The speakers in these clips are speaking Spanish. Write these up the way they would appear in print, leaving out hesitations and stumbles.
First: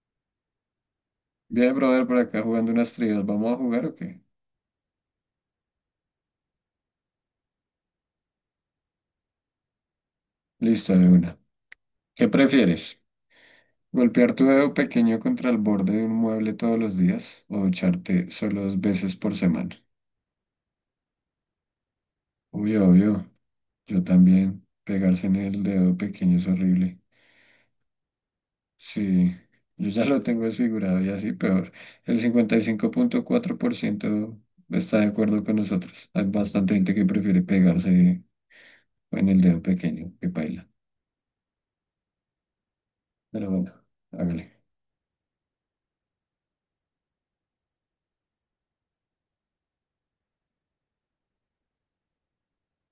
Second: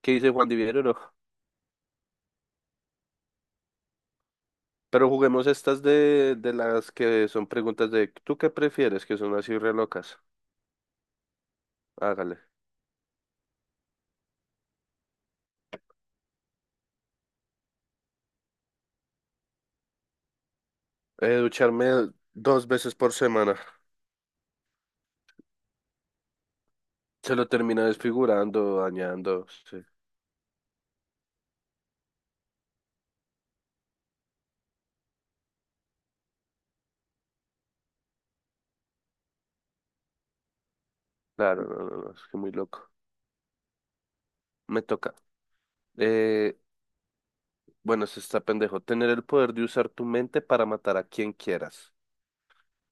¿Qué dice Juan Divierro? Bien, brother, por acá jugando unas trivias. ¿Vamos a jugar o qué? Pero juguemos estas de las que son preguntas de ¿tú qué prefieres? Que son así re locas. Listo, de una. ¿Qué Hágale. prefieres? ¿Golpear tu dedo pequeño contra el borde de un mueble todos los días o ducharte solo dos veces por semana? Ducharme dos Uy, veces por obvio. semana. Yo también. Pegarse en el dedo pequeño es horrible. Se lo termina desfigurando, Sí, dañando. Sí. yo ya lo tengo desfigurado y así peor. El 55,4% está de acuerdo con nosotros. Hay bastante gente que prefiere pegarse en el dedo pequeño que paila. Claro, no, no, no, es que muy loco. Pero bueno, hágale. Me toca. Eh, bueno, se está pendejo. Tener el poder de usar tu mente para matar a quien quieras.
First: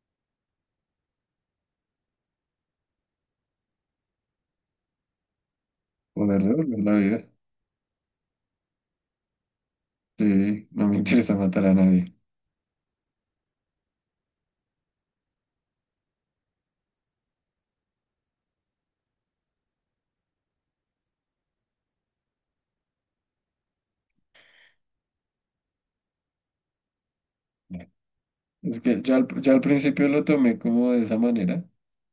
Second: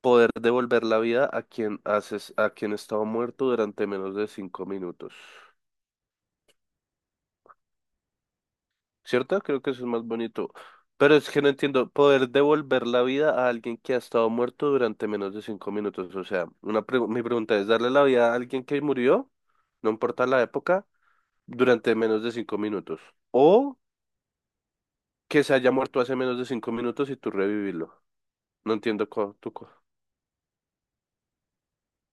Poder devolver la vida a quien haces, a quien estaba muerto durante menos de 5 minutos. Poder devolver la vida. ¿Cierto? Creo que eso es más bonito. Sí, no me Pero es interesa que no matar a entiendo, nadie. poder devolver la vida a alguien que ha estado muerto durante menos de 5 minutos. O sea, mi pregunta es, ¿darle la vida a alguien que murió, no importa la época, durante menos de 5 minutos? ¿O que se haya muerto hace menos de 5 minutos y tú revivirlo? No Es que entiendo yo al, cómo, tú, yo al principio lo tomé como de esa manera,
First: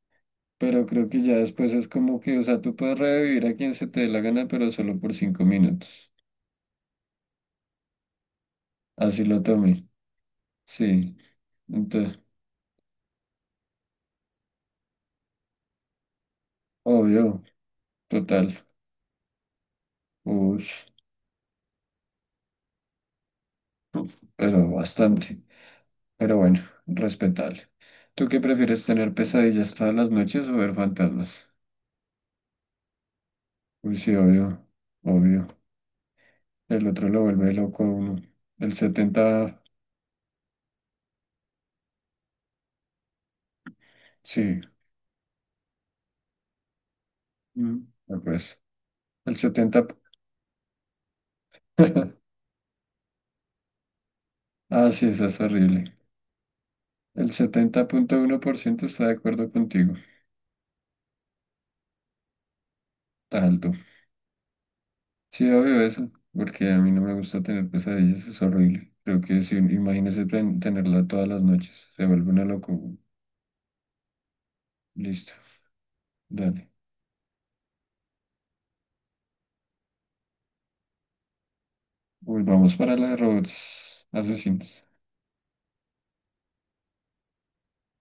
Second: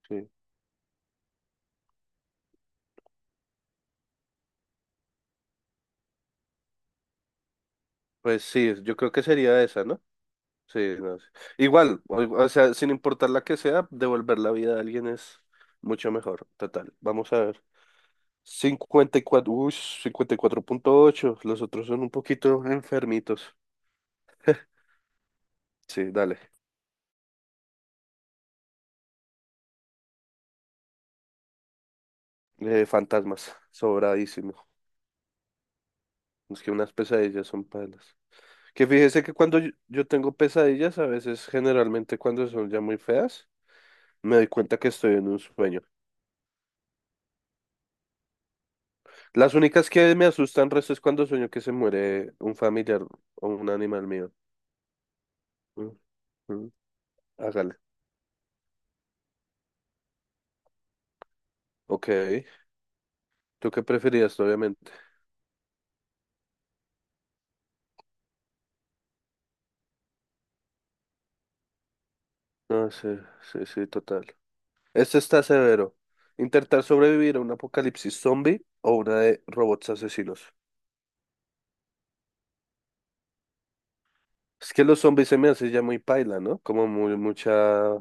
sí. pero creo que ya después es como que, o sea, tú puedes revivir a quien se te dé la gana, pero solo por 5 minutos. Pues sí, yo creo que Así lo sería esa, tomé. ¿no? Sí, Sí, no sé. Igual, entonces, o sea, sin importar la que sea, devolver la vida a alguien es mucho mejor. Total, vamos a obvio, ver. total. Cincuenta y cuatro Ush, punto ocho Los otros son un poquito enfermitos. uf, pero bastante. Sí, Pero dale. bueno, respetable. ¿Tú qué prefieres tener pesadillas todas las noches o ver fantasmas? Fantasmas, Uy, sí, obvio, sobradísimo. obvio. Es que El unas otro lo pesadillas vuelve son loco a uno. palas. El Que fíjese que cuando 70 yo tengo pesadillas, a veces, generalmente cuando son ya muy feas, me doy sí. cuenta que estoy en un sueño. Mm. El Las 70 únicas p- que me asustan resto es cuando sueño que se muere un familiar o un animal mío. Ah, sí, eso es horrible. Mm, mm, El hágale. 70,1% está de acuerdo contigo. Ok. Está ¿Tú alto. qué preferías, obviamente? Sí, obvio eso, porque a mí no me gusta tener pesadillas, es horrible. Creo que si imagínese tenerla todas las noches, se vuelve una No, loco. sí, sí, sí, total. Este Listo, está severo. dale. Intentar sobrevivir a un apocalipsis zombie o una de robots asesinos. Volvamos para la de robots asesinos. Es que los zombies se me hace ya muy paila, ¿no? Como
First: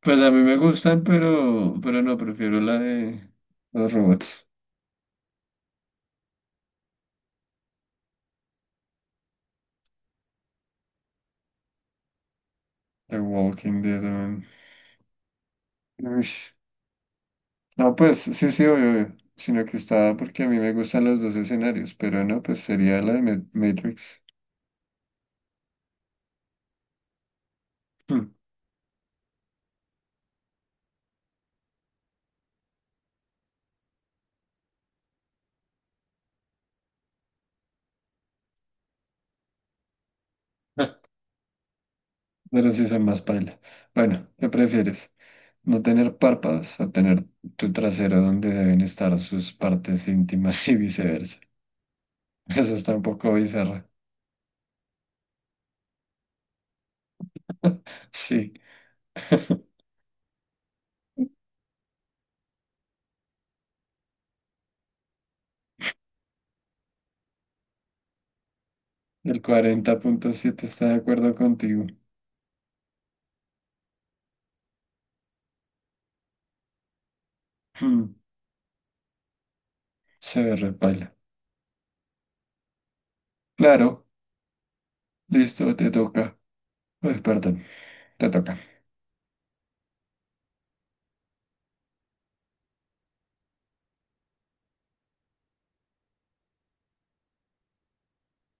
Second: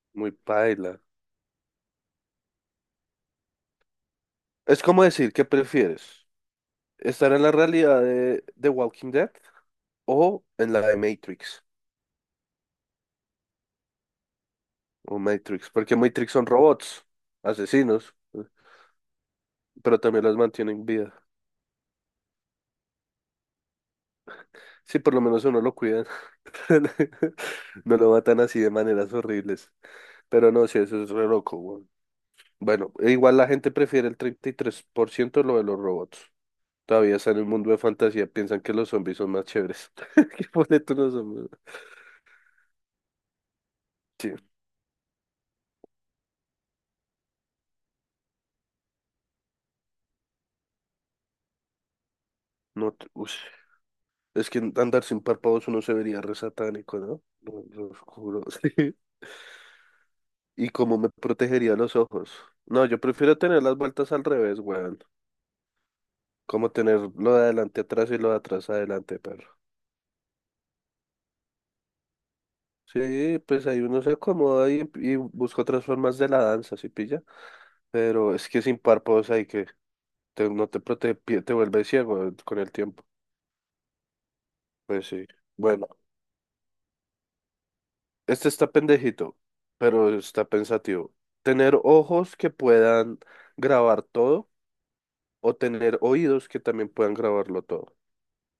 Pues a muy mí me paila. gustan, pero no, prefiero la de los robots. Es como decir, ¿qué prefieres? ¿Estar en la realidad de Walking Dead o en la de Matrix? The Walking Dead. O Matrix, porque Matrix son Uish. robots, No, asesinos, pues sí, sí, obvio, obvio, sino que pero estaba también las porque a mí me mantienen gustan vida. los dos escenarios, pero no, pues sería la de Matrix. Sí, por lo menos a uno lo cuidan. No lo Hmm. matan así de maneras horribles. Pero no, sí, eso es re loco, weón. Bueno, e igual la gente prefiere el 33% lo de los robots. Todavía están en el mundo de fantasía, piensan que los zombies son más chéveres. ¿Qué pone tú los zombies? Pero sí son más paila. Bueno, Sí, ¿qué prefieres? ¿No tener párpados o tener tu trasero donde deben estar sus partes íntimas y viceversa? Eso no, está un poco ush. bizarra. Es que andar sin párpados uno se vería re satánico, ¿no? Lo juro. Sí, Sí. ¿Y cómo me protegería los ojos? No, yo prefiero tener las vueltas al revés, weón. Como tener lo de adelante atrás y lo de atrás adelante, el perro. 40,7 está de acuerdo contigo. Sí, pues ahí uno se acomoda y busca otras formas de la danza, ¿sí pilla? Hmm. Pero es que sin párpados hay que, Se ve no re te paila. protege, te vuelve ciego con el tiempo. Claro, Pues sí. listo, Bueno, te toca. Ay, perdón, te este toca. está pendejito, pero está pensativo. Tener ojos que puedan grabar todo o tener oídos que también puedan grabarlo todo. O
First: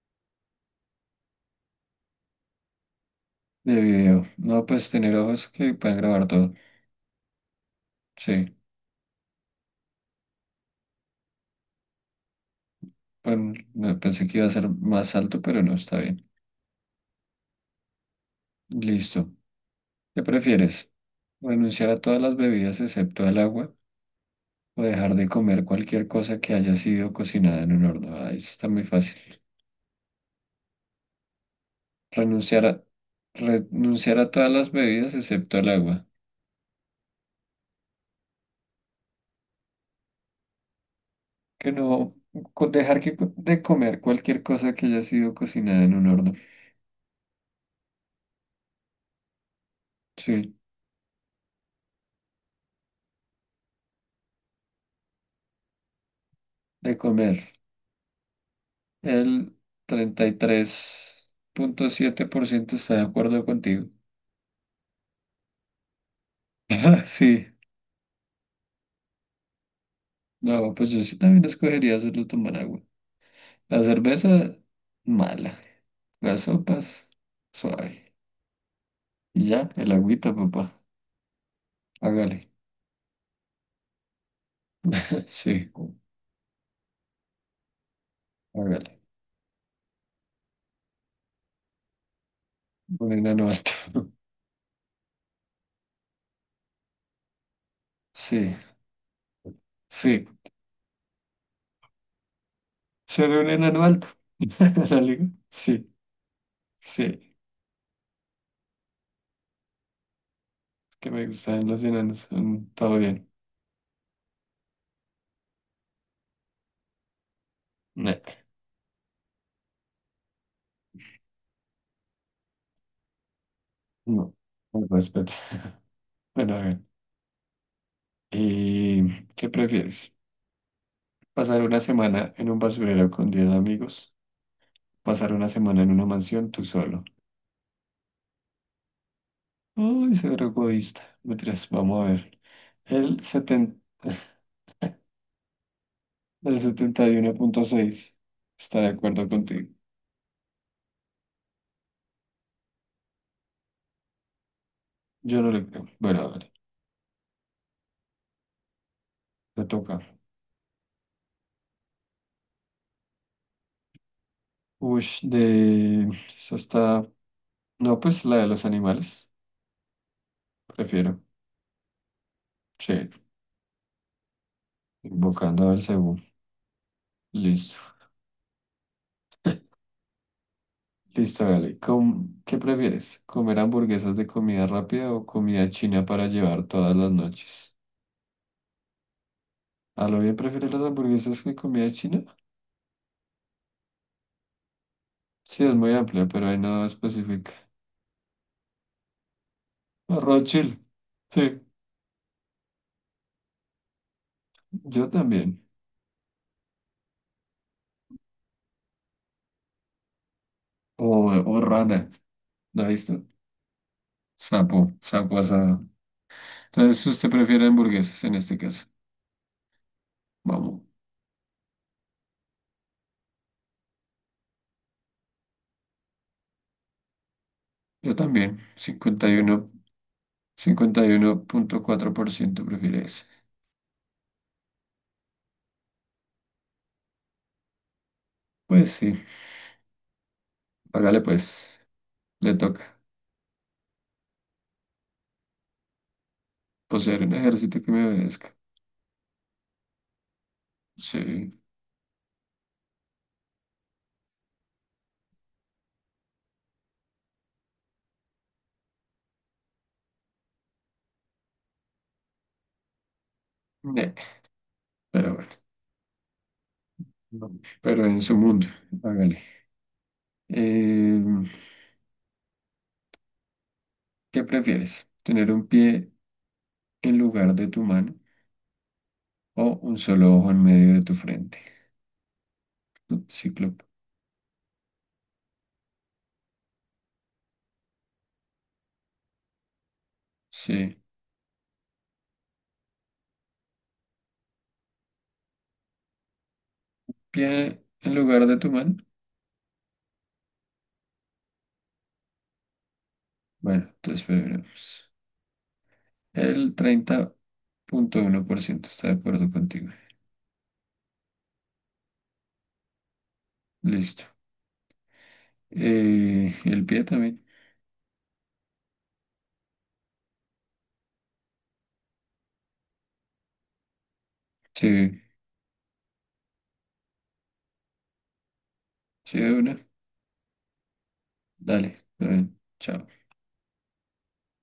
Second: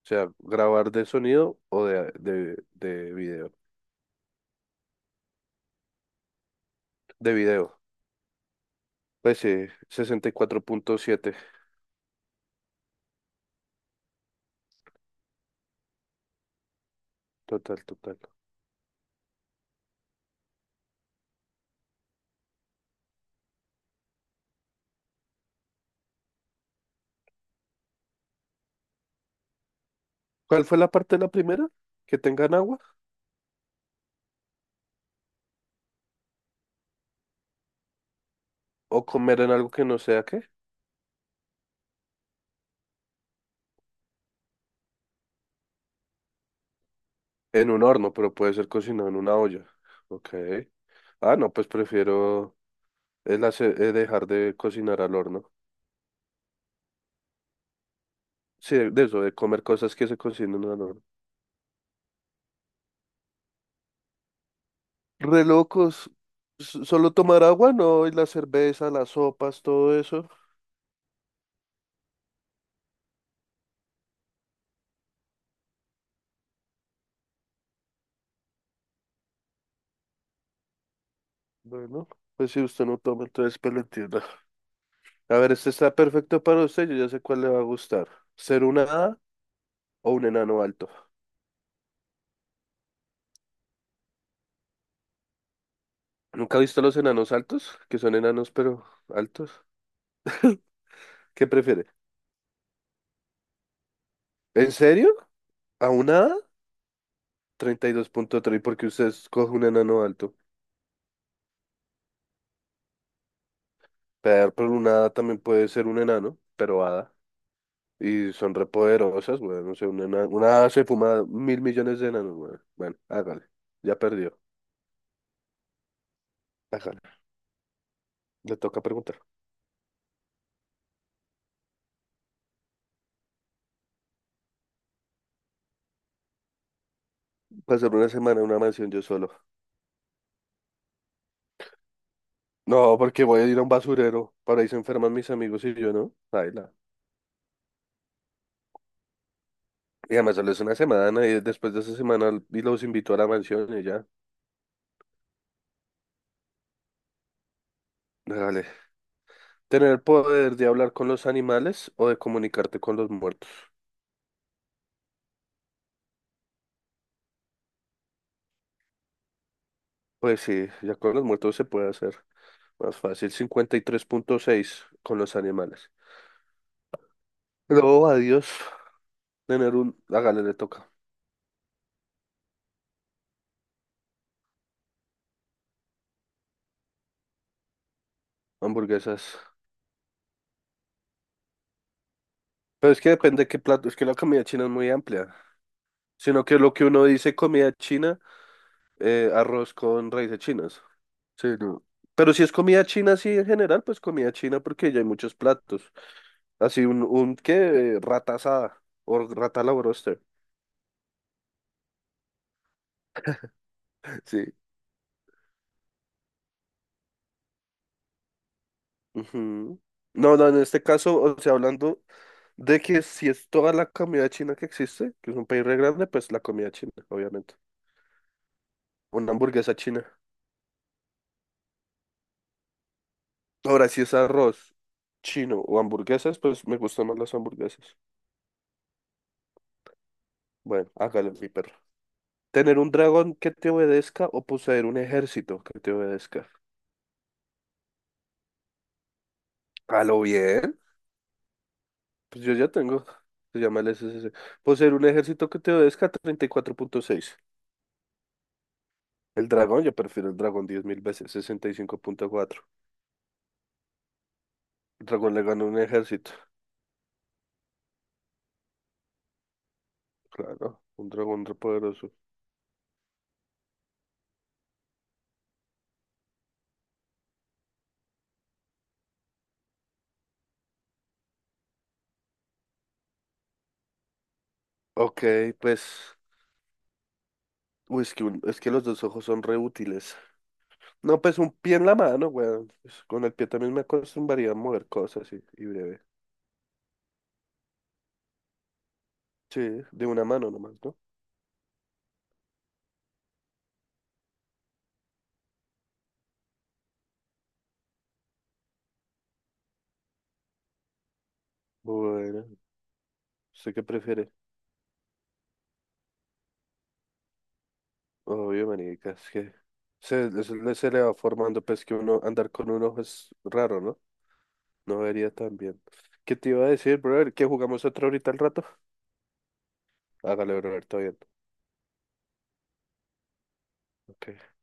sea, grabar de sonido o de video. De video. No, pues tener ojos que puedan grabar todo. De video. Sí. Pues sí, 64,7. Bueno, no, pensé que iba a ser más alto, pero no, está bien. Total, total. Listo. ¿Qué prefieres? ¿Renunciar a todas las bebidas excepto al agua o dejar de comer cualquier cosa que haya sido cocinada en un horno? Ah, eso está muy fácil. ¿Cuál fue la parte de la primera? ¿Que tengan Renunciar agua? a, renunciar a todas las bebidas excepto al agua. ¿O comer en algo que no sea qué? Que no, dejar de comer cualquier cosa que haya sido cocinada en un horno. En un horno, pero puede ser cocinado en una olla. Ok. Sí, Ah, no, pues prefiero dejar de cocinar al horno. de comer. Sí, de eso, de El comer cosas que se treinta y cocinan al horno. tres punto siete por ciento está de acuerdo contigo. Re locos. Ah, Solo tomar sí, agua, no, y la cerveza, las sopas, todo eso. no, pues yo sí también escogería solo tomar agua. La cerveza, mala. Las sopas, suave. Y ya, el agüita, papá. Bueno, Hágale. pues si usted no toma, entonces pues lo entiendo. A ver, Sí, este está perfecto para usted, yo ya sé cuál le va a gustar. ¿Ser una hágale. hada o un enano alto? Un enano alto. ¿Nunca ha visto los enanos altos? Que son enanos, Sí, pero altos. sí. ¿Qué prefiere? Ser un enano alto. ¿En serio? ¿Sale? ¿A Sí, una hada? sí. 32,3, porque usted escoge un enano alto. Que me gustan los enanos. Todo bien. Pear por una hada también puede ser un enano, pero hada. No, Y son repoderosas, güey. No sé, una hada se fuma 1.000 millones de enanos, güey. Bueno, hágale. Ya no. perdió. Con respeto. Bueno, hágale. Hágale. Le toca preguntar. ¿Y qué prefieres? ¿Pasar una semana en un basurero con 10 amigos? ¿Pasar una semana en una mansión tú solo? Pasar una semana en una mansión yo solo. Ay, ser egoísta. Mentiras, vamos a ver. No, El porque voy a ir a un 70, basurero. Para ahí se enferman mis amigos y yo, ¿no? el Baila. 71,6 está de acuerdo contigo. Y además solo es una semana y después de esa semana y los invito a la mansión y ya. Yo no le creo. Bueno, a ver, Hágale. le ¿Tener toca. el poder de hablar con los animales o de comunicarte con los muertos? Uy. Esa está. No, pues la de los animales. Pues sí, ya con Prefiero. los muertos se puede hacer. Más Sí, fácil, 53,6 con los invocando al animales. cebú. Listo. Luego adiós, tener un... Hágale, le toca. Listo, dale. ¿Qué prefieres? ¿Comer hamburguesas de comida rápida o comida china para llevar todas las noches? Hamburguesas. A lo bien prefieres las hamburguesas que comida china. Pero es que depende qué plato. Es que la comida china es muy amplia. Sí, es muy amplia, Sino pero ahí que lo no que uno dice especifica. comida china, arroz con raíces Arroz chile. chinas. Sí, Sí, no. Pero si es comida china, así en general, pues comida china porque ya hay yo muchos también. platos. Así un, ¿qué? Rata asada o rata a la broster. O, o rana. ¿La ha visto? Sí. Sapo, sapo asado. Entonces, ¿usted prefiere hamburguesas en este caso? Ujú. No, no, en Vamos. este caso, o sea, hablando de que si es toda la comida china que existe, que es un país re grande, pues la comida china, obviamente. Yo también. Una hamburguesa china. 51,4% prefiere ese. Ahora, si es arroz chino o hamburguesas, pues me gustan más las hamburguesas. Pues sí, Bueno, hágale hágale, mi perro. pues. Le Tener un toca. dragón que te obedezca o poseer un ejército que te obedezca. Poseer un ejército que me obedezca. A lo bien. Sí, Pues yo ya tengo. Se llama el SSC. Poseer un ejército que te obedezca, 34,6. El dragón, yo prefiero el dragón 10.000 veces, 65,4. ne, El pero dragón le bueno, gana un ejército. no. Pero en su mundo, hágale. Claro, un Eh, dragón repoderoso. ¿Qué prefieres? ¿Tener un pie en lugar de tu mano o un solo ojo en medio de tu frente? No, Cíclope. Ok, pues. Uy, es que, es que los dos ojos son re útiles. Sí, No, pues un pie en la mano, weón. Pues, con el pie también me acostumbraría a mover cosas y breve. pie en lugar de tu mano. Sí, de una mano nomás, ¿no? Bueno, entonces veremos. El 30,1% está de acuerdo contigo. Bueno, ¿usted qué Listo. prefiere? El pie también. Obvio, manica, es que se le va formando, pues que uno andar con un ojo es raro, ¿no? No Sí, vería tan bien. ¿Qué te iba a decir, brother? ¿Que jugamos otra ahorita al rato? sí, de una. Hágale, brother, todo bien. Dale, está bien. Chao. Ok.